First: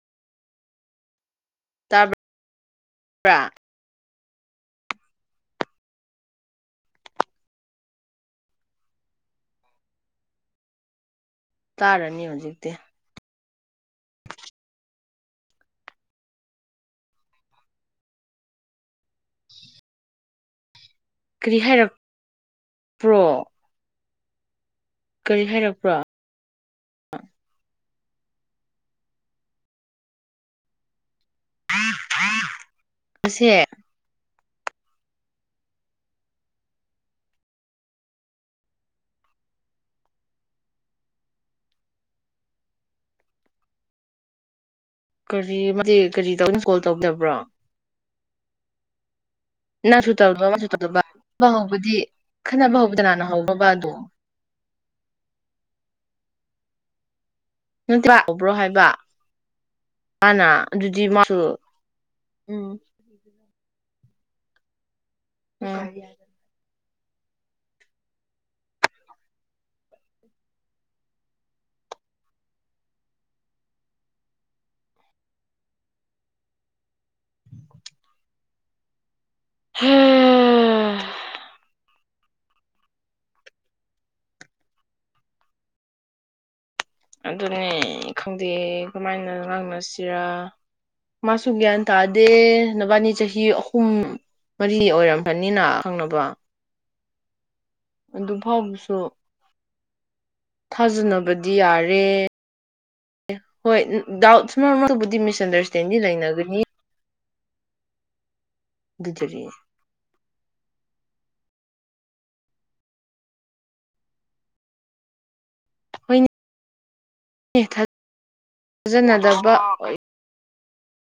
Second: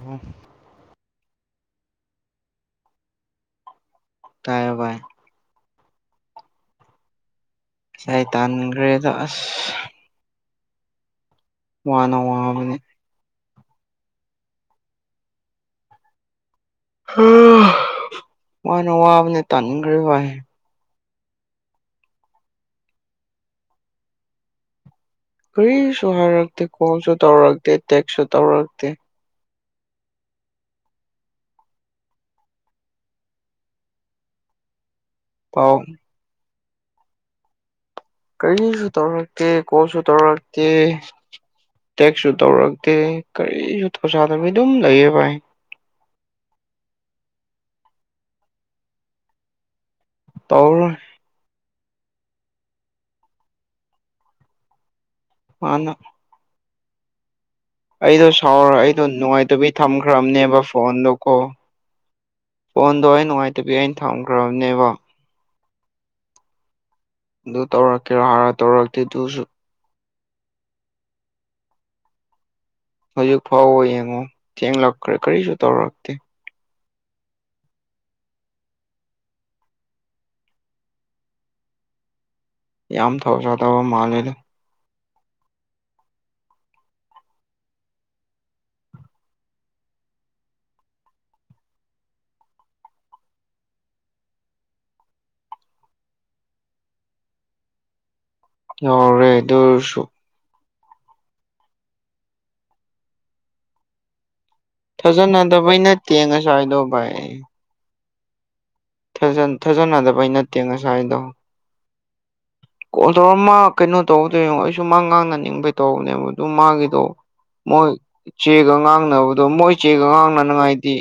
ꯑꯣ ꯇꯕ ꯕ꯭ꯔꯥ ꯇꯥꯏꯌꯦ ꯚꯥꯏ ꯚꯥꯏ ꯇꯥꯟꯈ꯭ꯔꯦꯗ ꯑꯁ ꯋꯥꯅ ꯇꯥꯔꯅꯤ ꯍꯧꯖꯤꯛꯇꯤ ꯋꯥꯕꯅꯦ ꯍꯥ ꯋꯥꯅ ꯋꯥꯕꯅꯦ ꯇꯥꯟꯒ꯭ꯔꯦ ꯚꯥꯏ ꯀꯔꯤ ꯍꯥꯏꯔꯛ ꯄ꯭ꯔꯣ ꯀꯔꯤꯁꯨ ꯍꯥꯏꯔꯛꯇꯦ ꯀꯣꯟꯁꯨ ꯇꯧꯔꯛꯇꯦ ꯇꯦꯛꯁꯁꯨ ꯇꯧꯔꯛꯇꯦ ꯑꯁꯦ ꯄꯥꯎ ꯀꯔꯤꯁꯨ ꯇꯧꯔꯛꯇꯦ ꯀꯣꯜꯁꯨ ꯇꯧꯔꯛꯇꯦ ꯇꯦꯛꯁꯨ ꯇꯧꯔꯛꯇꯦ ꯀꯔꯤꯁꯨ ꯊꯧꯁꯥꯗꯕꯤ ꯑꯗꯨꯝ ꯂꯩꯌꯦ ꯚꯥꯏ ꯀꯔꯤ ꯀꯔꯤ ꯇꯧꯅ ꯀꯣꯜ ꯇꯧꯗꯕ꯭ꯔꯣ ꯅꯪꯁꯨ ꯇꯧꯕ ꯃꯥꯁꯨ ꯇꯧꯔꯔꯣꯏ ꯇꯧꯗꯨꯕ ꯍꯧꯕꯗꯤ ꯈꯟꯅꯕ ꯍꯧꯕꯗꯤ ꯀꯥꯅꯅ ꯍꯧꯕꯕ ꯑꯗꯣ ꯃꯥꯅ ꯅꯪ ꯑꯩꯗꯣ ꯂꯥꯛꯕ꯭ꯔꯣ ꯁꯥꯎꯔ ꯍꯥꯏꯕ ꯑꯩꯗꯣ ꯅꯨꯡꯉꯥꯏꯇꯕꯤ ꯃꯥꯅ ꯊꯝꯈ꯭ꯔꯕꯅꯦꯕ ꯑꯗꯨꯗꯤ ꯐꯣꯟꯗꯣ ꯀꯣ ꯃꯥꯁꯨ ꯎꯝ ꯑꯗꯨꯒꯤ ꯑꯩꯅ ꯊꯝꯈ꯭ꯔꯕꯅꯦꯕ ꯎꯝ ꯑꯗꯨ ꯇꯧꯔꯛꯀꯦꯔꯣ ꯍꯥꯔ ꯇꯧꯔꯛꯇꯦ ꯇꯨꯁꯨ ꯍꯧꯖꯤꯛ ꯐꯥꯎꯕ ꯌꯦꯡꯉꯣ ꯊꯦꯡꯂꯛꯈ꯭ꯔꯦ ꯀꯔꯤꯁꯨ ꯇꯧꯔꯛꯇꯦ [inaudible] ꯍꯝ ꯌꯥꯝ ꯊꯧꯁꯥꯗꯕ ꯃꯥꯜꯂꯦꯗ ꯑꯗꯨꯅꯦ ꯈꯪꯗꯦ ꯀꯃꯥꯏꯅ ꯉꯥꯡꯅꯁꯤꯔꯥ ꯃꯥꯁꯨ ꯒ꯭ꯌꯥꯟ ꯇꯥꯗꯦ ꯅꯕꯥꯅꯤ ꯆꯍꯤ ꯑꯍꯨꯝ ꯃꯔꯤ ꯑꯣꯏꯔꯝꯃꯅꯤꯅ ꯈꯪꯅꯕ ꯑꯗꯨ ꯐꯥꯎꯕꯁꯨ ꯌꯧꯔꯦ ꯑꯗꯨꯏ ꯑꯣꯏꯁꯨ ꯊꯥꯖꯅꯕꯗꯤ ꯌꯥꯔꯦ ꯍꯣꯏ ꯗꯥꯎꯠ ꯃꯕꯨꯗꯤ ꯊꯥꯖꯅꯗꯕꯩ ꯃꯤꯁꯑꯟꯗꯔꯁꯇꯦꯟꯗꯤ ꯅꯠꯇꯦ ꯂꯩꯅꯒꯅꯤ ꯉꯁꯥꯏꯗꯣ ꯑꯗꯨꯗꯨꯗꯤ ꯊꯥꯖ ꯊꯥꯖꯅꯗꯕꯩ ꯅꯠꯇꯦ ꯉꯁꯥꯏꯗꯣ ꯀꯦꯟ ꯇꯧꯔ ꯃꯥ ꯀꯩꯅꯣ ꯇꯧꯕꯗꯣ ꯌꯦꯉꯣ ꯑꯩꯁꯨ ꯃꯥ ꯉꯥꯡꯅꯅꯤꯡꯕꯩ ꯇꯧꯕꯅꯦꯕ ꯍꯣꯏꯅꯦ ꯑꯗꯨ ꯃꯥꯒꯤꯗꯣ ꯃꯣꯏ ꯆꯦꯒ ꯉꯥꯡꯅꯕꯗꯣ ꯊꯥꯖꯅꯗꯕ ꯃꯣꯏ ꯆꯦꯒ ꯉꯥꯡꯅꯅꯤꯉꯥꯏꯗꯤ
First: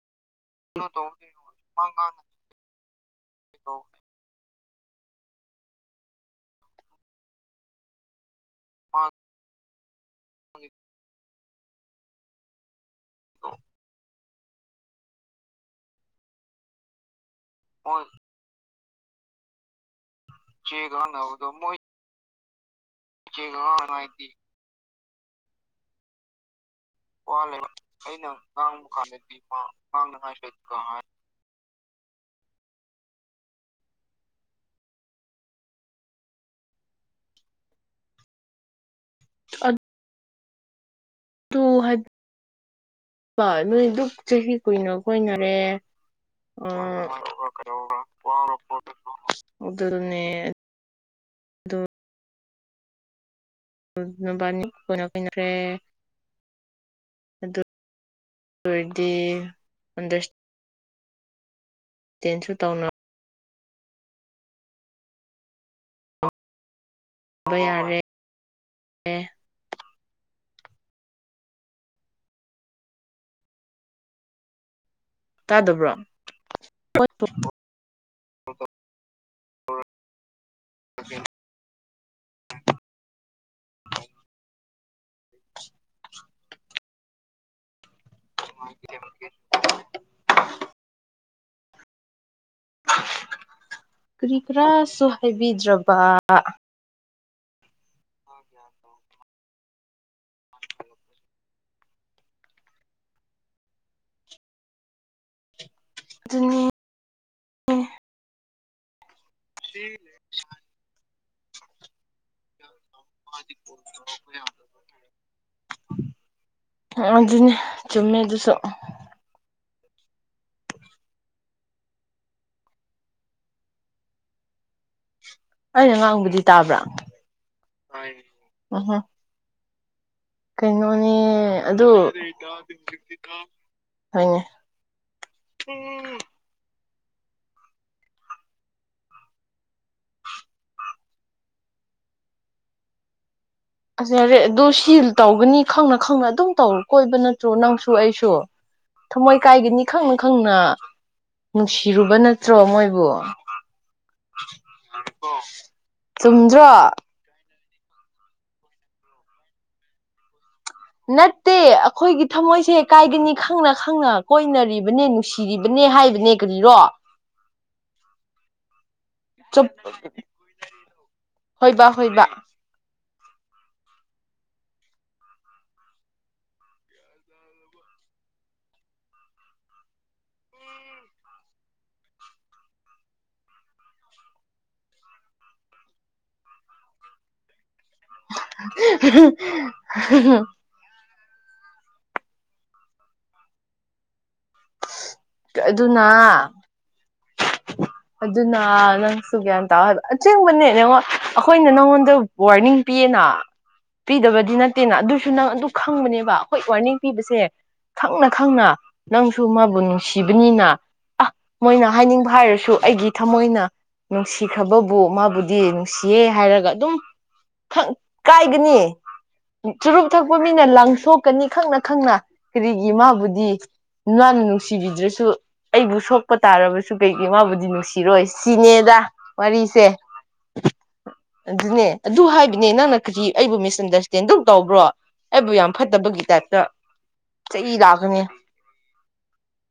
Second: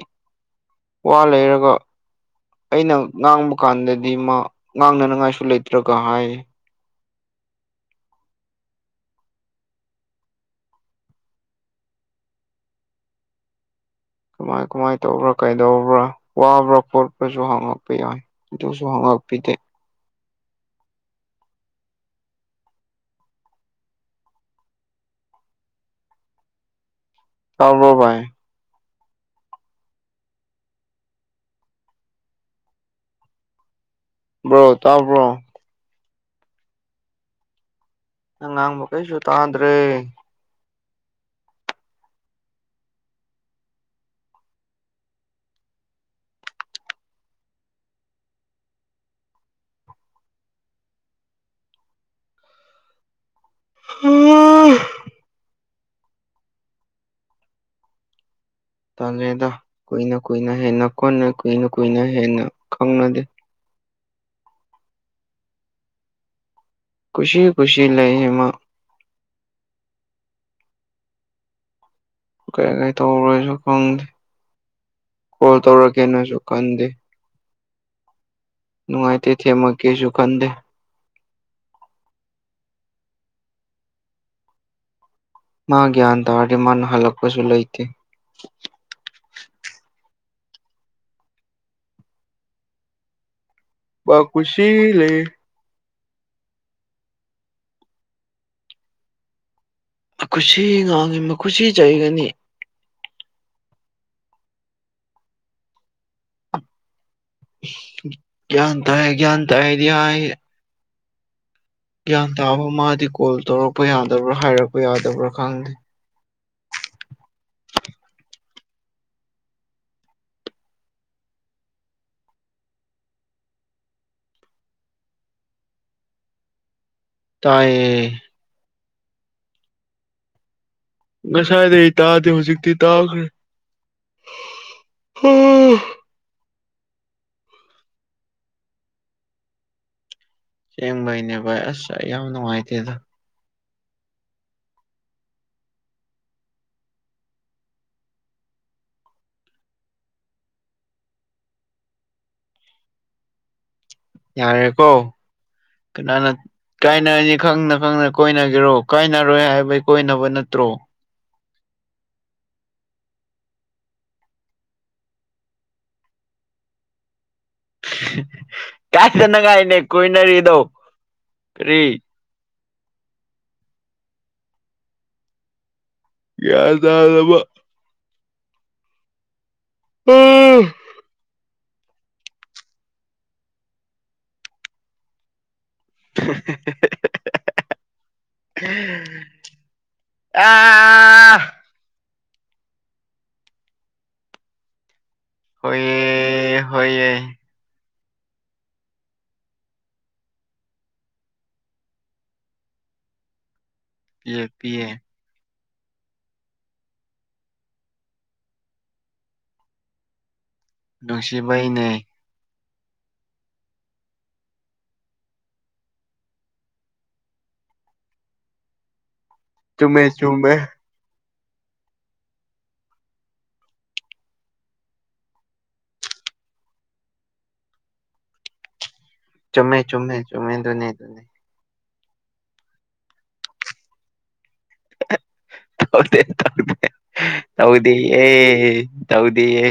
[unintelligible] ꯑꯩꯅ ꯉꯥꯡꯕ ꯀꯥꯟꯗꯗꯤ ꯃꯥ ꯉꯥꯡꯅꯅꯉꯥꯏꯁꯨ ꯂꯩꯇ꯭ꯔꯒ ꯍꯥꯏꯌꯦ [unintelligible] [inaudible] ꯀꯃꯥꯏ ꯀꯃꯥꯏ ꯇꯧꯕ꯭ꯔꯥ ꯀꯩꯗꯧꯕ꯭ꯔꯥ ꯋꯥꯕ꯭ꯔꯥ ꯈꯣꯠꯄ꯭ꯔꯥꯁꯨ ꯍꯥꯡꯉꯛꯄ ꯌꯥꯏ ꯑꯗꯨꯁꯨ ꯃꯋ ꯂꯧꯄꯤꯗꯦ ꯆꯦ ꯉꯡꯅꯕꯗꯣ ꯃꯣꯏ [unintelligible] ꯋꯥꯜꯂꯦ ꯇꯥꯕ꯭ꯔꯣ ꯚꯥꯏ ꯑꯩꯅ ꯉꯥꯡꯕ ꯀꯥꯟꯗꯗꯤ ꯃꯥ ꯉꯥꯡꯅꯉꯥꯏ ꯂꯩꯇꯦ ꯍꯥꯏ ꯕ꯭ꯔꯣ ꯇꯥꯕ꯭ꯔꯣ ꯅꯪꯅ ꯉꯥꯡꯕ ꯀꯩꯁꯨ ꯇꯥꯗ꯭ꯔꯦ ꯇꯨ ꯍꯠ ꯅꯣꯏ ꯗꯨꯛ ꯆꯍꯤ ꯀꯨꯏꯅ ꯀꯣꯏꯅꯔꯦ ꯑꯣ ꯑꯗꯨꯅꯦ ꯗꯣ [unintelligible] ꯑꯣꯏꯔꯗꯤ ꯇꯂꯦꯗ ꯀꯨꯏꯅ ꯑꯟꯗꯔꯁꯇꯦꯟꯁꯨ ꯀꯨꯏꯅ ꯍꯦꯟꯅ ꯀꯣꯏꯅꯩ ꯀꯨꯏꯅ ꯀꯨꯏꯅ ꯍꯦꯟꯅ ꯇꯧꯅꯕ ꯈꯪꯅꯗꯦ ꯀꯨꯁꯤ ꯀꯨꯁꯤ ꯌꯥꯔꯦ ꯂꯩꯌꯦ ꯃꯥ ꯀꯩ ꯀꯩ ꯇꯧꯕ꯭ꯔꯥꯁꯨ ꯈꯪꯗꯦ ꯀꯣꯜ ꯇꯥꯗꯕ꯭ꯔꯣ ꯇꯧꯔꯀꯦꯅꯁꯨ ꯈꯟꯗꯦ ꯅꯨꯡꯉꯥꯏꯇꯦ ꯊꯦꯝꯃꯛꯀꯦꯅꯁꯨ ꯈꯟꯗꯦ ꯃꯥ ꯒ꯭ꯌꯥꯟ ꯇꯥꯔꯗꯤ ꯃꯥꯅ ꯍꯜꯂꯛꯄꯁꯨ ꯂꯩꯇꯦ [unintelligible] ꯃꯥ ꯀꯔꯤ ꯀꯨꯁꯤ ꯀꯔꯥꯁꯨ ꯂꯩ ꯍꯥꯏꯕꯤꯗ꯭ꯔꯕ ꯀꯨꯁꯤꯁꯤ ꯉꯥꯡꯅꯥ ꯈꯨꯁꯤ ꯆꯩꯒꯅꯤ ꯑꯗꯨꯅꯤ ꯒ꯭ꯌꯥꯟ ꯇꯥꯏ ꯒ꯭ꯌꯥꯟ ꯇꯥꯏꯌꯦꯗꯤ ꯍꯥꯏꯌꯦ ꯒ꯭ꯌꯥꯟ ꯇꯥꯕ ꯃꯥꯗꯤ ꯀꯣꯜ ꯇꯧꯔꯛꯄ ꯌꯥꯗꯕ꯭ꯔꯥ ꯍꯥꯏꯔꯛꯄ ꯌꯥꯗꯕ꯭ꯔꯥ ꯈꯪꯗꯦ [inaudible] ꯑꯗꯨꯅꯦ ꯆꯨꯝꯃꯦ ꯑꯗꯨꯁꯨ ꯑꯩꯅ ꯉꯥꯡꯕꯗꯤ ꯇꯥꯕ꯭ꯔꯥ ꯇꯥꯏꯌꯦ ꯉꯡꯉꯣ ꯀꯩꯅꯣꯅꯦ ꯑꯗꯨ ꯉꯁꯥꯏꯗꯒꯤ ꯇꯥꯗꯦ ꯍꯧꯖꯤꯛꯇꯤ ꯇꯥꯈ꯭ꯔꯦ ꯍꯣꯏꯅꯦ ꯎꯝ ꯑꯁꯦꯡꯕꯩꯅꯦ ꯚꯥꯏ ꯑꯁ ꯑꯩ ꯌꯥꯝꯅ ꯅꯨꯡꯉꯥꯏꯇꯦꯗ ꯑꯁ ꯌꯔꯦ ꯑꯗꯨ ꯁꯤꯜ ꯇꯧꯒꯅꯤ ꯈꯪꯅ ꯈꯪꯅ ꯑꯗꯨꯝ ꯇꯧꯔ ꯀꯣꯏꯕ ꯅꯠꯇ꯭ꯔꯣ ꯅꯪꯁꯨ ꯑꯩꯁꯨ ꯊꯝꯃꯣꯏ ꯀꯥꯏꯒꯤꯅꯤ ꯈꯪꯅ ꯈꯪꯅ ꯅꯨꯡꯁꯤꯔꯨꯕ ꯅꯠꯇ꯭ꯔꯣ ꯃꯣꯏꯕꯨ ꯌꯥꯔꯦꯀꯣ ꯀꯅꯥꯅ ꯆꯨꯝꯗ꯭ꯔꯣ ꯀꯥꯏꯅꯅꯤ ꯈꯪꯅ ꯈꯪꯅ ꯀꯣꯏꯅꯒꯤꯔꯣ ꯀꯥꯏꯅꯔꯣꯏ ꯍꯥꯏꯕꯒꯤ ꯀꯣꯏꯅꯕ ꯅꯠꯇ꯭ꯔꯣ ꯅꯠꯇꯦ ꯑꯩꯈꯣꯏꯒꯤ ꯊꯃꯣꯏꯁꯦ ꯀꯥꯏꯒꯅꯤ ꯈꯪꯅ ꯈꯪꯅ ꯀꯣꯏꯅꯔꯤꯕꯅꯦ ꯅꯨꯡꯁꯤꯔꯤꯕꯅꯦ ꯅꯦ ꯍꯥꯏꯕꯅꯦ ꯀꯔꯤꯔꯣ ꯍꯦ ꯍꯦ ꯆꯨꯞ ꯀꯥꯏꯗꯅꯉꯥꯏꯅꯦ ꯀꯣꯏꯅꯔꯤꯗꯣ ꯀꯔꯤ ꯍꯣꯏꯕ ꯍꯣꯏꯕ ꯒ꯭ꯌꯥꯟ ꯇꯥꯗꯕ ꯎꯝ ꯍꯦ ꯍꯦ ꯍꯦ ꯑꯦ ꯑꯥꯑꯥꯑꯥ ꯑꯗꯨꯅ ꯍꯣꯏꯌꯦ ꯍꯣꯏꯌꯦ ꯑꯗꯨꯅ ꯅꯪꯁꯨ ꯒ꯭ꯌꯥꯟ ꯇꯥꯎꯑꯣ ꯍꯥꯏꯕ ꯑꯁꯦꯡꯕꯅꯦ ꯌꯦꯡꯉꯣ ꯑꯩꯈꯣꯏꯅ ꯅꯪꯉꯣꯟꯗ ꯋꯥꯔꯅꯤꯡ ꯄꯤ ꯄꯤꯌꯦꯅ ꯄꯤꯌꯦ ꯄꯤꯗꯕꯗꯤ ꯄꯤꯌꯦ ꯅꯠꯇꯦꯅ ꯑꯗꯨꯁꯨ ꯅꯪ ꯑꯗꯨꯛ ꯈꯪꯕꯅꯦꯕ ꯑꯩꯈꯣꯏ ꯋꯥꯔꯅꯤꯡ ꯄꯤꯕꯁꯦ ꯈꯪꯅ ꯈꯪꯅ ꯅꯪꯁꯨ ꯃꯥꯕꯨ ꯅꯨꯡꯁꯤꯕ ꯅꯤꯅ ꯑꯥ ꯃꯣꯏꯅ ꯅꯨꯡꯁꯤꯕꯩꯅꯦ ꯍꯥꯏꯅꯤꯡꯕ ꯍꯥꯏꯔꯁꯨ ꯑꯩꯒꯤ ꯊꯃꯣꯏꯅ ꯅꯨꯡꯁꯤꯈ꯭ꯔꯕꯕꯨ ꯃꯥꯕꯨꯗꯤ ꯅꯨꯡꯁꯤꯌꯦ ꯍꯥꯏꯔꯒ ꯑꯗꯨꯝ ꯈꯪ ꯀꯥꯏꯒꯅꯤ ꯆꯨꯝꯃꯦ ꯆꯨꯔꯨꯞ ꯊꯛꯄ ꯃꯤꯅ ꯆꯨꯝꯃꯦ ꯂꯪ ꯊꯣꯛ ꯀꯅꯤ ꯈꯪꯅ ꯈꯪꯅ ꯀꯔꯤꯒꯤ ꯃꯥꯕꯨꯗꯤ ꯃꯥꯅ ꯅꯨꯡꯁꯤꯕꯤꯗ꯭ꯔꯁꯨ ꯑꯩꯕꯨ ꯁꯣꯛꯄ ꯇꯥꯔꯕꯁꯨ ꯀꯩꯒꯤ ꯃꯥꯕꯨ ꯅꯨꯡꯁꯤꯔꯣꯏ ꯁꯤꯅꯦꯗ ꯆꯨꯝꯃꯦ ꯋꯥꯔꯤꯁꯦ ꯆꯨꯝꯃꯦ ꯆꯨꯝꯃꯦ ꯑꯗꯨꯅꯦ ꯑꯗꯨꯅꯦ ꯑꯗꯨꯅꯦ ꯑꯗꯨ ꯍꯥꯏꯕꯅꯦ ꯅꯪꯅ ꯀꯔꯤ ꯑꯩꯕꯨ ꯃꯤꯁꯑꯟꯗꯔꯁꯇꯦꯟ ꯗꯨꯛ ꯇꯧꯕ꯭ꯔꯣ ꯑꯩꯕꯨ ꯌꯥꯝ ꯇꯧꯗꯦ ꯐꯠꯇꯕꯒꯤ ꯇꯥꯏꯞꯇ ꯇꯧꯗꯦ ꯆꯩ ꯂꯥꯛꯀꯅꯤ ꯇꯧꯗꯤꯌꯦ ꯇꯧꯗꯤꯌꯦ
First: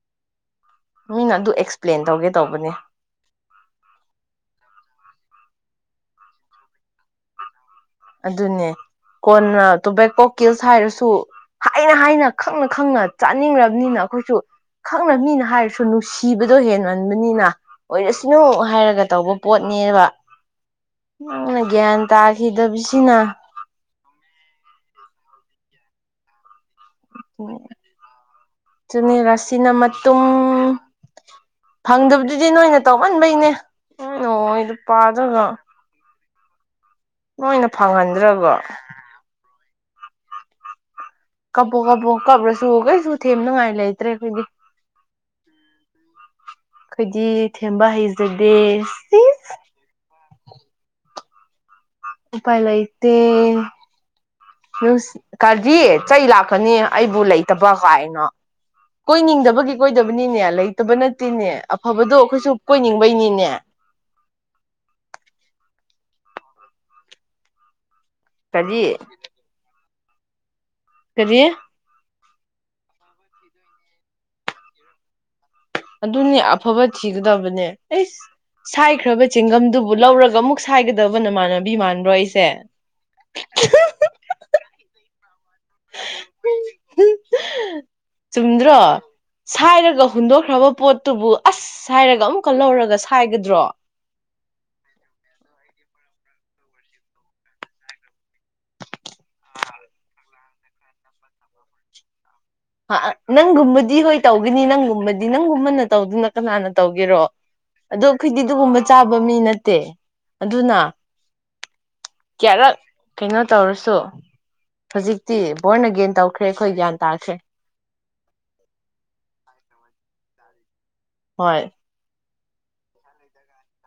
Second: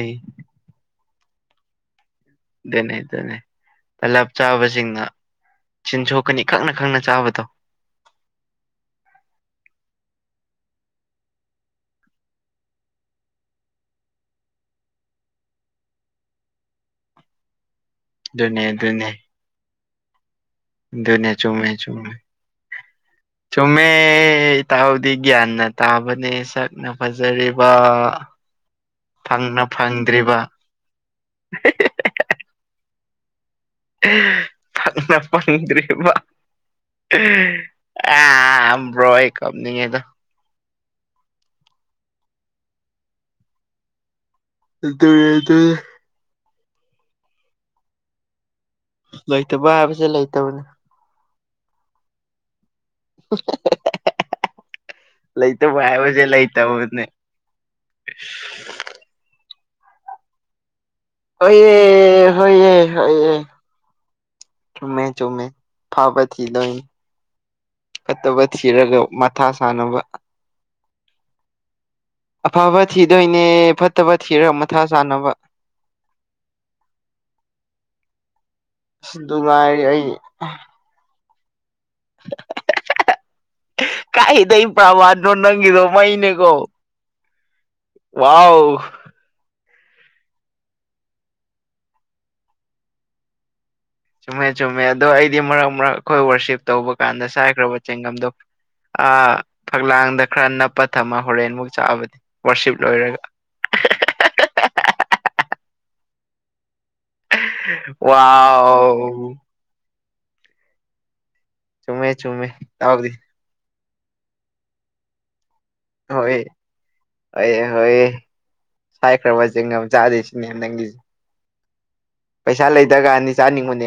ꯃꯤꯅ ꯑꯗꯨ ꯑꯦꯛꯁꯄ꯭ꯂꯦꯟ ꯇꯧꯒꯦ ꯇꯧꯕꯅꯦ ꯑꯗꯨꯅꯦ ꯑꯗꯨꯅꯦ ꯇꯂꯞ ꯆꯥꯕꯁꯤꯡꯅ ꯆꯤꯟꯁꯣꯛꯀꯅꯤ ꯈꯪꯅ ꯈꯪꯅ ꯆꯥꯕꯗꯣ ꯑꯗꯨꯅꯦ ꯀꯣꯟꯅ ꯇꯣꯕꯦꯀꯣ ꯀꯤꯜꯁ ꯍꯥꯏꯔꯁꯨ ꯍꯥꯏꯅ ꯍꯥꯏꯅ ꯈꯪꯅ ꯈꯪꯅ ꯆꯥꯅꯤꯡꯉꯕꯅꯤꯅ ꯑꯩꯈꯣꯏꯖꯨ ꯈꯪꯅ ꯃꯤꯅ ꯍꯥꯏꯔꯁꯨ ꯅꯨꯡꯁꯤꯕꯗꯣ ꯍꯦꯟꯃꯟꯕꯅꯤꯅ ꯑꯣꯏꯔꯁꯅꯨ ꯑꯗꯨꯅꯦ ꯍꯥꯏꯔꯒ ꯑꯗꯨꯅꯦ ꯇꯧꯕ ꯄꯣꯠꯅꯦꯕ ꯑꯗꯨꯅꯦ ꯅꯪꯅ ꯆꯨꯝꯃꯦ ꯒꯌ꯭ꯥꯟ ꯇꯥꯈꯤꯗꯕꯤꯁꯤꯅ ꯑꯦ ꯇꯥꯍꯧꯗꯤ ꯒ꯭ꯌꯥꯥꯟꯅ ꯇꯥꯕꯅꯦ ꯁꯛ ꯅ ꯐꯖꯔꯤꯕ ꯑꯗꯨꯅꯦ ꯐꯪꯅ ꯔꯥꯁꯤꯅ ꯃꯇꯨꯡ ꯐꯪꯗ꯭ꯔꯤꯕ ꯐꯪꯗꯕꯗꯨꯗꯤ ꯅꯣꯏꯅ ꯇꯧꯃꯟꯕꯩꯅꯦ ꯅꯣꯏ ꯂꯨꯄꯥꯗꯨꯒ ꯐꯪꯍꯟꯗ꯭ꯔꯕꯣ ꯑꯝ ꯕ꯭ꯔꯣ ꯑꯩ ꯀꯞꯅꯤꯡꯉꯦꯗ ꯀꯞꯄꯣ ꯀꯞꯄꯣ ꯀꯞꯂꯁꯨ ꯀꯩꯁꯨ ꯊꯦꯝꯅꯉꯥꯏ ꯂꯩꯇ꯭ꯔꯦ ꯑꯩꯈꯣꯏꯗꯤ [unintelligible] ꯑꯩꯗꯤ ꯊꯦꯝꯕ ꯍꯩꯖꯗꯦ ꯁꯤꯁ ꯂꯩꯇꯕ [unintelligible] ꯎꯄꯥꯥꯏ ꯂꯩꯇꯦ ꯅꯨꯡꯁꯤ ꯀꯔꯤ ꯂꯩꯇꯕ ꯆꯩ ꯍꯥꯏꯕꯁꯦ ꯂꯥꯛꯀꯅꯤ ꯂꯩꯇꯕꯅꯦ ꯑꯩꯕꯨ ꯂꯩꯇꯕ ꯀꯥꯏꯅ ꯀꯣꯏꯅꯤꯡꯗꯕꯒꯤ ꯀꯣꯏꯗꯕꯅꯤꯅꯦ ꯂꯩ ꯇꯕ ꯅꯠꯇꯦꯅꯦ ꯑꯐꯕꯗꯣ ꯍꯣꯏꯌꯦ ꯑꯩꯈꯣꯏꯁꯨ ꯍꯣꯏꯌꯦ ꯍꯣꯏꯌꯦ ꯀꯣꯏꯅꯤꯡꯕꯩꯅꯤꯅꯦ ꯆꯨꯝꯃꯦ ꯆꯨꯝꯃꯦ ꯐꯕ ꯊꯤꯗꯣꯏꯅꯤ ꯐꯠꯇꯕ ꯀꯔꯤ ꯊꯤꯔꯒ ꯃꯊꯥ ꯁꯥꯟꯅꯕ ꯀꯔꯤ ꯑꯐꯕ ꯊꯤꯗꯣꯏꯅꯦ ꯐꯠꯇꯕ ꯊꯤꯔ ꯃꯊꯥ ꯁꯥꯅꯕ ꯑꯗꯨꯅꯤ ꯑꯐꯕ ꯊꯤꯒꯗꯕꯅꯦ ꯑꯦꯁ ꯑꯁ ꯁꯥꯏꯈ꯭ꯔꯕ ꯑꯗꯨ ꯉꯥꯏꯔꯦ ꯆꯤꯡꯒꯝꯗꯨꯕꯨ ꯑꯩ ꯂꯧꯔꯒ ꯑꯃꯨꯛ ꯁꯥꯏꯒꯗꯕ ꯅꯃꯥꯟꯅ ꯕꯤꯃꯥꯟꯕ꯭ꯔꯣ ꯑꯩꯁꯦ ꯗꯣ ꯅꯪꯒꯤꯗꯣ ꯃꯩꯅꯤꯀꯣ ꯆꯨꯝꯗ꯭ꯔꯣ ꯋꯥꯎ ꯁꯥꯏꯔꯒ ꯍꯨꯟꯗꯣꯛꯈ꯭ꯔꯕ ꯄꯣꯠꯇꯨꯕꯨ ꯑꯁ ꯍꯥꯏꯔꯒ ꯑꯃꯨꯛꯀ ꯂꯧꯔꯒ ꯁꯥꯏꯒꯗ꯭ꯔꯣ ꯆꯨꯝꯃꯦ ꯆꯨꯝꯃꯦ ꯑꯗꯣ ꯑꯩꯗꯤ ꯃꯔꯛ ꯃꯔꯛ ꯈꯣꯏ ꯋꯥꯔꯁꯤꯞ ꯇꯧꯕ ꯀꯥꯟꯗ ꯁꯥꯏꯈ꯭ꯔꯕ ꯆꯦꯡꯒꯝꯗꯣ ꯑꯥ ꯐꯛꯂꯥꯡꯗ ꯈꯔ ꯅꯞꯄ ꯊꯝꯃ ꯍꯣꯔꯦꯟ ꯃꯨꯛ ꯆꯥꯕꯗꯤ ꯅꯪꯒꯨꯝꯕꯗꯤ ꯍꯣꯏ ꯇꯧꯒꯅꯤ ꯅꯪꯒꯨꯝꯕꯗꯤ ꯅꯪꯒꯨꯝꯕꯅ ꯇꯧꯗꯅ ꯀꯅꯥꯅ ꯇꯧꯒꯦꯔꯣ ꯑꯗꯣ ꯑꯩꯈꯣꯏꯗꯤ ꯑꯗꯨꯒꯨꯝꯕ ꯆꯥꯕ ꯋꯥꯎ ꯃꯤ ꯅꯠꯇꯦ ꯑꯗꯨꯅ ꯆꯨꯝꯃꯦ ꯆꯨꯝꯃꯦ ꯀꯌꯥꯔꯛ ꯏꯇꯥꯎꯗꯤ ꯀꯩꯅꯣ ꯇꯧꯔꯁ ꯁꯨ ꯍꯧꯖꯤꯛꯇꯤ ꯕꯣꯔꯟ ꯑꯒꯦꯟ ꯇꯧꯈ꯭ꯔꯦ ꯑꯩꯈꯣꯏ ꯒ꯭ꯌꯥꯟ ꯇꯥꯈ꯭ꯔꯦ ꯍꯣꯏ ꯁꯥꯏꯈ꯭ꯔꯕ ꯆꯦꯡꯒꯝ ꯆꯥꯗꯣꯏꯁꯤꯅꯦ ꯅꯪꯒꯤ ꯍꯣꯏ ꯄꯩꯁꯥ ꯂꯩꯇꯔ ꯀꯥꯟꯗꯗꯤ ꯆꯥꯅꯤꯡꯕꯅꯦ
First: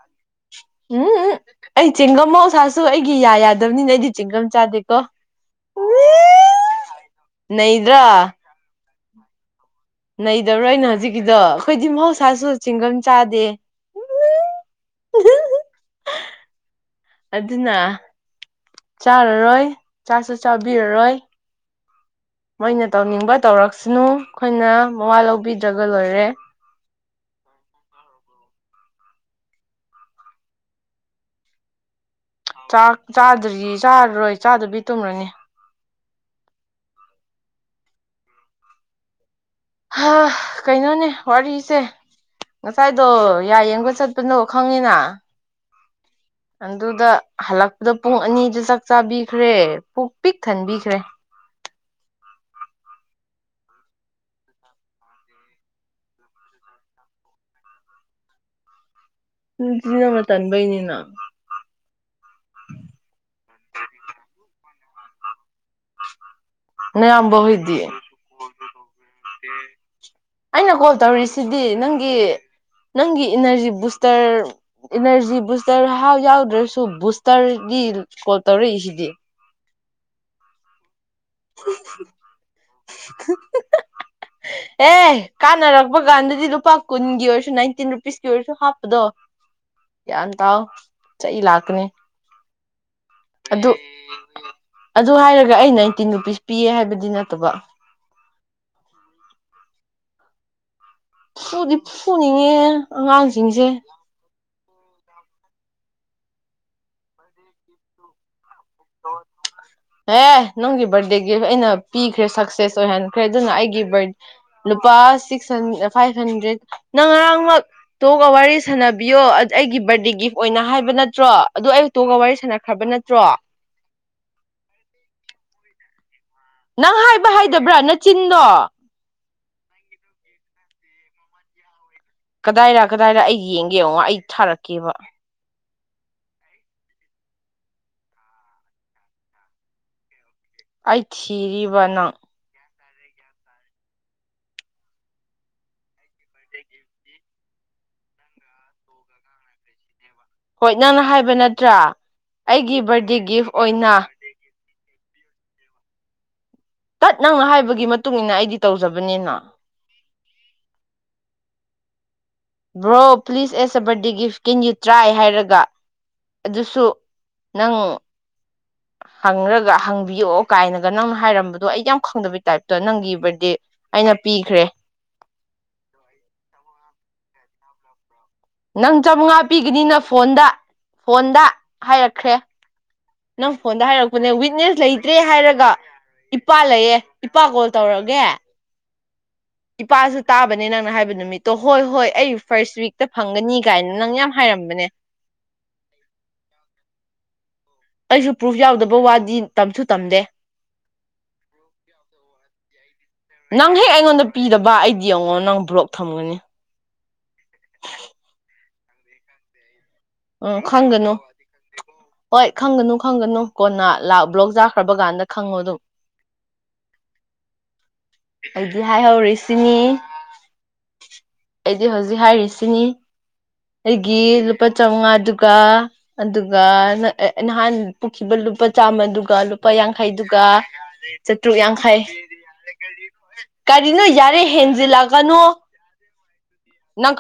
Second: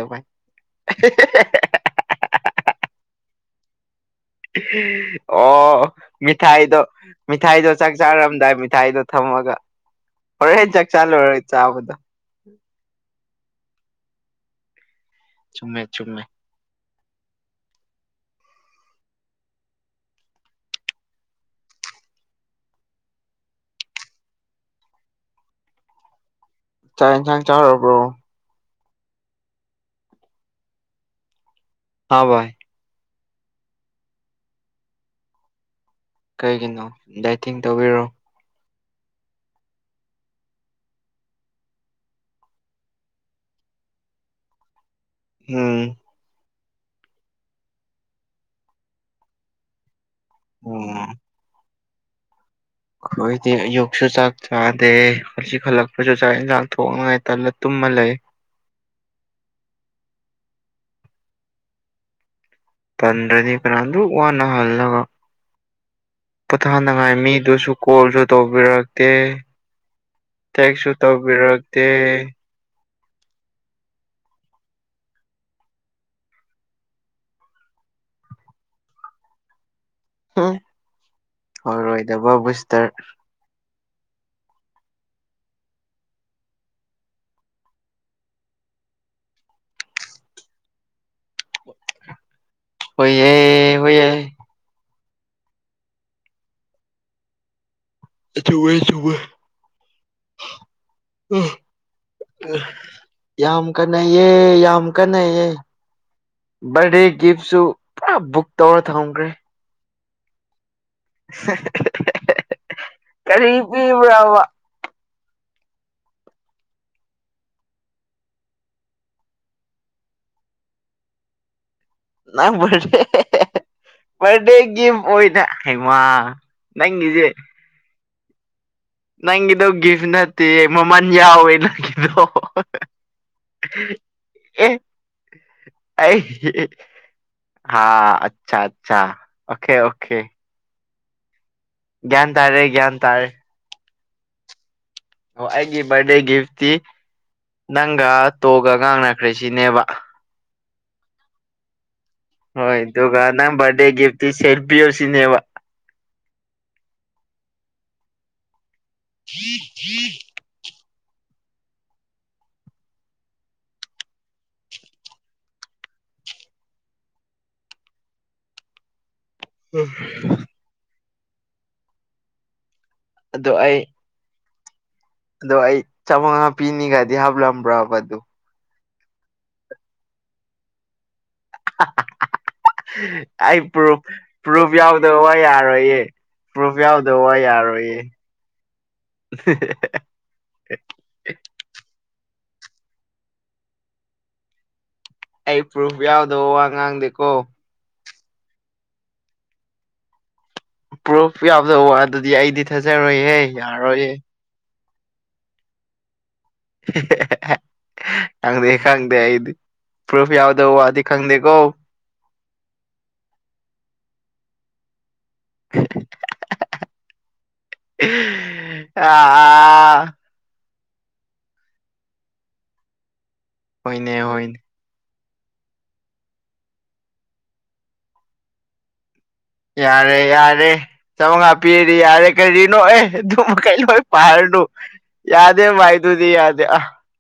ꯎꯝ ꯎ ꯑꯩ ꯆꯦꯡꯒꯝ ꯑꯣꯁꯥꯁꯨ ꯑꯩꯒꯤ ꯌꯥ ꯌꯥꯗꯕꯅꯤꯅ ꯑꯩꯗꯤ ꯆꯦꯡꯒꯝ ꯆꯥꯗꯦꯀꯣ ꯑꯣ ꯃꯤꯊꯥꯏꯗꯣ ꯃꯤꯊꯥꯏꯗꯣ ꯆꯥꯛ ꯅꯩꯗ꯭ꯔꯥ ꯆꯥꯔꯝꯗꯥꯏ ꯃꯤꯊꯥꯏꯗꯣ ꯊꯝ ꯃꯒ ꯅꯩꯗꯕꯔꯣꯏ ꯑꯩꯅ ꯍꯧꯖꯤꯛꯀꯤ ꯑꯩꯈꯣꯏ ꯗꯤ ꯃꯍꯧꯁ ꯆꯤꯡꯒꯝ ꯆꯥꯗꯦ ꯆꯨꯝꯃꯦ ꯆꯨꯝꯃꯦ ꯑꯗꯨꯅ ꯆꯥꯔꯔꯣꯏ ꯆꯥꯁꯨ ꯆꯥꯕꯤꯔꯔꯣꯏ ꯃꯣꯏꯅ ꯇꯧꯅꯤꯡꯕ ꯇꯧꯔꯛꯁꯅꯨ ꯑꯩꯈꯣꯏꯅ ꯃꯋꯥ ꯂꯧꯕꯤꯗ꯭ꯔꯒ ꯂꯣꯏꯔꯦ ꯆꯥꯛ ꯌꯦꯟꯁꯥꯡ ꯆꯥꯔꯕ꯭ꯔꯣ ꯍꯥ ꯚꯥꯏ ꯆꯥꯛ ꯆꯥꯗ꯭ꯔꯤ ꯆꯥꯔꯔꯣꯏ ꯆꯥꯗꯕꯤ ꯇꯨꯝꯔꯅꯤ ꯀꯩꯒꯤꯅꯣ ꯗꯥꯏꯇꯤꯡ ꯇꯧꯔꯤꯔꯣ ꯍꯥ ꯀꯩꯅꯣꯅꯦ ꯋꯥꯔꯤꯁꯦ ꯉꯁꯥꯏꯗꯣ ꯌꯥ ꯌꯦꯡꯕ ꯆꯠꯄꯅꯣ ꯈꯪꯉꯤꯅ ꯎꯝ ꯑꯗꯨꯗ ꯍꯜꯂꯛꯄꯗ ꯄꯨꯡ ꯑꯅꯤꯗ ꯆꯥꯛ ꯆꯥꯕꯤꯈ꯭ꯔꯦ ꯄꯨꯛ ꯄꯤꯛ ꯑꯣ ꯊꯟꯕꯤꯈ꯭ꯔꯦ ꯑꯩꯈꯣꯏꯗꯤ ꯑꯌꯨꯛꯁꯨ ꯆꯥꯛ ꯆꯥꯗꯦ ꯍꯧꯖꯤꯛ ꯈꯜꯂꯛꯄꯁꯨ ꯆꯥꯛ ꯌꯦꯟꯁꯥꯡ ꯊꯣꯡꯅꯉꯥꯏ ꯇꯨꯝ ꯃ ꯂꯩ ꯅꯪꯖꯨ ꯑꯗꯨ ꯌꯧꯅ ꯇꯟꯕꯩꯅꯤꯅ ꯑꯉꯣ ꯄꯣꯊꯥꯅꯉꯥꯏ ꯅꯌꯥꯝꯕ ꯃꯤꯗꯨꯁꯨ ꯍꯣꯏꯗꯤ ꯀꯣꯜꯁꯨ ꯇꯧꯕꯤꯔꯛꯇꯦ ꯑꯩꯅ ꯇꯦꯛꯁꯨ ꯀꯣꯜ ꯇꯧꯔꯤꯁꯤꯗꯤ ꯇꯧꯕꯤꯔꯛꯇꯦ ꯅꯪꯒꯤ ꯅꯪꯒꯤ ꯏꯅꯔꯖꯤ ꯕꯨꯁꯇꯔ ꯏꯅꯔꯖꯤ ꯕꯨꯁꯇꯔ ꯍꯥ ꯌꯥꯎꯗ꯭ꯔꯁꯨ ꯕꯨꯁꯇꯔꯒꯤ ꯀꯣꯜ ꯇꯧꯔꯛ ꯏꯁꯤꯗꯤ ꯍꯣꯏ ꯑꯣꯢꯔꯣꯏꯗꯕ ꯕꯨꯁꯇꯔ [inaudible] ꯑꯦ ꯀꯥꯟꯅꯔꯛꯄ ꯀꯥꯟꯗꯗꯤ ꯂꯨꯄꯥ ꯀꯨꯟꯒꯤ ꯑꯣꯏꯔꯁꯨ ꯅꯥꯏꯟꯇꯤꯟ ꯔꯨꯄꯤꯁꯀꯤ ꯑꯣꯏꯔꯁꯨ ꯍꯥꯞꯄꯗꯣ ꯒ꯭ꯌꯥꯟ ꯇꯥꯎ ꯆꯩ ꯂꯥꯛꯀꯅꯤ ꯍꯣꯢꯌꯦ ꯑꯗꯨ ꯑꯣꯏꯌꯦ ꯑꯗꯨ ꯍꯥꯏꯔꯒ ꯑꯩ ꯅꯥꯏꯟꯇꯤꯟ ꯔꯨꯄꯤꯁ ꯄꯤꯌꯦ ꯍꯥꯏꯕꯗꯤ ꯅꯠꯇꯕ ꯆꯨꯝꯃꯦ ꯆꯨꯝꯃꯦ ꯎ ꯐꯨꯗꯤ ꯐꯨꯅꯤꯡꯉꯦ ꯍꯥ ꯌꯥꯝ ꯑꯉꯥꯡꯁꯤꯡꯁꯦ ꯀꯥꯟꯅꯩꯌꯦ ꯌꯥꯝ ꯌꯥꯝ ꯀꯟꯅꯩꯌꯦ ꯕꯥꯔꯗꯦ ꯒꯤꯐꯁꯨ ꯄꯨꯔꯥ ꯕꯨꯛ ꯇꯧꯔ ꯊꯝꯈ꯭ꯔꯦ ꯑꯦ ꯅꯪꯒꯤ ꯕꯥꯔꯠꯗꯦ ꯒꯤꯐ ꯑꯩꯅ ꯄꯤꯈ꯭ꯔꯦ ꯁꯛꯁꯦꯁ ꯑꯣꯏꯍꯟꯈ꯭ꯔꯦ ꯀꯔꯤ ꯑꯗꯨꯅ ꯑꯩꯒꯤ ꯕꯥꯔ ꯄꯤꯕ꯭ꯔꯕ ꯂꯨꯄꯥ ꯁꯤꯛꯍꯟ ꯐꯥꯏꯚ ꯍꯟꯗ꯭ꯔꯦꯠ ꯅꯪ ꯉꯔꯥꯡꯃꯛ ꯇꯣꯛꯑꯒ ꯋꯥꯔꯤ ꯁꯥꯟꯅꯕꯤꯌꯣ ꯑꯩꯒꯤ ꯕꯥꯔꯗꯦꯒꯤ ꯑꯣꯏꯅ ꯍꯥꯏꯕ ꯅꯠꯇ꯭ꯔꯣ ꯑꯗꯨ ꯑꯩ ꯇꯣꯒ ꯋꯥꯔꯤ ꯅꯪ ꯁꯥꯟꯅꯈ꯭ꯔꯕ ꯕꯥꯔꯗꯦ ꯅꯠꯇ꯭ꯔꯣ ꯕꯥꯔꯗꯦ ꯒꯤꯐ ꯑꯣꯏꯅ ꯍꯥꯏꯃ ꯅꯪ ꯍꯥꯏꯕ ꯍꯥꯏꯗꯕ꯭ꯔꯥ ꯅꯆꯤꯟꯗꯣ ꯅꯪꯒꯤꯗꯣ ꯒꯤꯐ ꯅꯠꯇꯦ ꯃꯃꯜ ꯌꯥꯎꯋꯦ ꯅꯪꯒꯤ ꯀꯗꯥꯏꯔ ꯀꯗꯥꯏꯔ ꯑꯩ ꯌꯦꯡꯒꯦ ꯌꯦꯡꯉꯣ ꯑꯩ ꯑꯦ ꯊꯥꯔꯛꯀꯦꯕ ꯑꯩ ꯍꯤꯍꯤ ꯍꯤ ꯑꯆꯥ ꯑꯆꯥ ꯑꯣꯀꯦ ꯑꯣꯀꯦ ꯑꯩꯥ ꯊꯤ ꯒ꯭ꯌꯥꯟ ꯇꯥꯔꯦ ꯒ꯭ꯌꯥꯟ ꯇꯥꯔꯦ ꯑꯣ ꯑꯩꯒꯤ ꯕꯥꯠꯗꯦ ꯒꯤꯐꯇꯤ ꯅꯪꯒ ꯇꯣꯒ ꯉꯥꯡꯅꯈ꯭ꯔꯦ ꯁꯤꯅꯦꯕ ꯍꯣꯏ ꯅꯪꯅ ꯍꯥꯏꯕ ꯅꯠꯇ꯭ꯔꯥ ꯍꯣꯏ ꯑꯩꯒꯤ ꯕꯥꯔꯗꯦ ꯑꯗꯨꯒ ꯅꯪ ꯒꯤꯐ ꯕꯥꯠꯗꯦ ꯑꯣꯏꯅ ꯒꯤꯞꯇꯤ ꯁꯦꯝꯕꯤꯌꯣ ꯁꯤꯅꯦꯕ ꯇꯠ ꯅꯪꯅ ꯍꯥꯏꯕꯒꯤ ꯃꯇꯨꯡ ꯏꯟꯅ ꯑꯩꯗꯤ ꯇꯧꯖꯕꯅꯤꯅ [inaudible] bro please as a birthday gift gift can you try ꯍꯥꯏꯔꯒ ꯑꯗꯨꯁꯨ ꯅꯪ ꯍꯪꯔꯒ ꯍꯪꯕꯤꯌꯣ ꯀꯥꯏꯅꯒ ꯅꯪꯅ ꯍꯥꯏꯔꯝꯕꯗꯣ ꯑꯩ ꯌꯥꯝ ꯈꯪꯗꯕꯩ ꯇꯥꯏꯞ ꯗ ꯅꯪꯒꯤ ꯕꯔꯗꯦ ꯑꯗꯣ ꯑꯩ ꯑꯩꯅ ꯄꯤꯈ꯭ꯔꯦ ꯑꯗꯣ ꯑꯩ ꯆꯥꯃꯉꯥ ꯄꯤꯅꯤꯒꯥꯏꯗꯤ ꯍꯥꯞꯂꯝꯕ꯭ꯔꯕ ꯑꯗꯣ ꯅꯪ ꯆꯥꯃꯉꯥ ꯄꯤꯒꯅꯤꯅ ꯐꯣꯟꯗ ꯐꯣꯟꯗ ꯍꯥꯏꯔꯛꯈ꯭ꯔꯦ ꯅꯪ ꯑꯩ ꯐꯣꯟꯗ ꯄ꯭ꯔꯨꯐ ꯍꯥꯏꯔꯛꯄꯅꯦ ꯄ꯭ꯔꯨꯐ ꯋꯤꯠꯅꯦꯁ ꯂꯩꯇ꯭ꯔꯦ ꯌꯥꯎꯗꯕ ꯋꯥ ꯍꯥꯏꯔꯒ ꯌꯥꯔꯣꯏꯌꯦ ꯏꯄꯥ ꯄ꯭ꯔꯨꯐ ꯂꯩꯌꯦ ꯌꯥꯎꯗꯕ ꯋꯥ ꯏꯄꯥ ꯀꯣꯜ ꯌꯥꯔꯣꯏꯌꯦ ꯇꯧꯔꯑꯒꯦ ꯏꯄꯥꯁꯨ ꯇꯥꯕꯅꯦ ꯅꯪꯅ ꯍꯥꯏꯕ ꯅꯨꯃꯤꯠꯇꯣ ꯍꯣꯏ ꯍꯣꯏ ꯑꯩ ꯐꯔꯁ ꯋꯤꯛꯇ ꯐꯪꯒꯅꯤ ꯀꯥꯏꯅ ꯅꯪ ꯌꯥꯝ ꯍꯥꯏꯔꯝꯕꯅꯦ ꯑꯩ ꯄ꯭ꯔꯨꯐ ꯌꯥꯎꯗꯕ ꯋꯥ ꯉꯥꯡꯗꯦꯀꯣ ꯑꯩꯖꯨ ꯄ꯭ꯔꯨꯐ ꯌꯥꯎꯗꯕ ꯋꯥꯗꯤ ꯇꯝꯁꯨ ꯇꯝꯗꯦ ꯄ꯭ꯔꯨꯐ ꯌꯥꯎꯗꯕ ꯋꯥ ꯗꯨꯗꯤ ꯑꯩꯗꯤ ꯊꯥꯖꯔꯣꯏꯍꯦ ꯅꯪ ꯍꯦꯛ ꯌꯥꯔꯣꯏꯍꯦ ꯑꯩꯉꯣꯟꯗ ꯄꯤꯗꯕ ꯑꯩꯗꯤ ꯌꯦꯡꯉꯣ ꯅꯪ ꯕ꯭ꯂꯣꯛ ꯊꯝꯒꯅꯤ ꯍꯦ ꯍꯦ ꯍꯦ ꯈꯪꯗꯦ ꯈꯪꯗꯦ ꯑꯩꯗꯤ ꯄ꯭ꯔꯨꯐ ꯎꯝ ꯌꯥꯎꯗ ꯋꯥꯗꯤ ꯈꯪꯒꯅꯨ ꯈꯪꯗꯦꯀꯣ ꯍꯣꯏ ꯈꯪꯒꯅꯨ ꯈꯪꯒꯅꯨ ꯀꯣꯟꯅ ꯂꯥ ꯕ꯭ꯂꯣꯛ ꯆꯥꯈ꯭ꯔꯕ ꯀꯥꯟꯗ ꯈꯪꯉꯣ ꯑꯗꯨꯝ ꯑꯩꯗꯤ ꯍꯥꯏꯍꯧꯔꯤꯁꯤꯅꯤ ꯑ ꯑꯩꯗꯤ ꯍꯧꯖꯤꯛ ꯍꯥꯏꯔꯤꯁꯤꯅꯤ ꯑꯩꯒꯤ ꯍꯣꯏꯅꯦ ꯍꯣꯏꯅꯦ ꯂꯨꯄ ꯉꯥꯗꯨꯒ ꯑꯗꯨꯒ ꯅ ꯑ ꯅꯍꯥꯟ ꯄꯨꯈꯤꯕ ꯂꯨꯄꯥ ꯆꯥꯝꯃꯗꯨ ꯌꯥꯔꯦ ꯌꯥꯔꯦ ꯆꯃꯉꯥ ꯆꯥꯇ꯭ꯔꯨꯛ ꯄꯤꯔꯗꯤ ꯌꯥꯡꯈꯩ ꯌꯥꯔꯦ ꯀꯔꯤꯅꯣ ꯑꯦ ꯗꯨꯕꯣ ꯀꯩ ꯂꯣꯏ ꯀꯔꯤꯅꯣ ꯄꯥ ꯌꯥꯔꯦ ꯗꯨ ꯍꯦꯟꯖꯤꯜꯂꯛꯀꯅꯣ ꯌꯥꯗꯦ ꯃꯥꯥꯏꯗꯨꯗꯤ ꯌꯥꯗꯦ ꯑꯥ ꯅꯪ ꯀꯔꯤ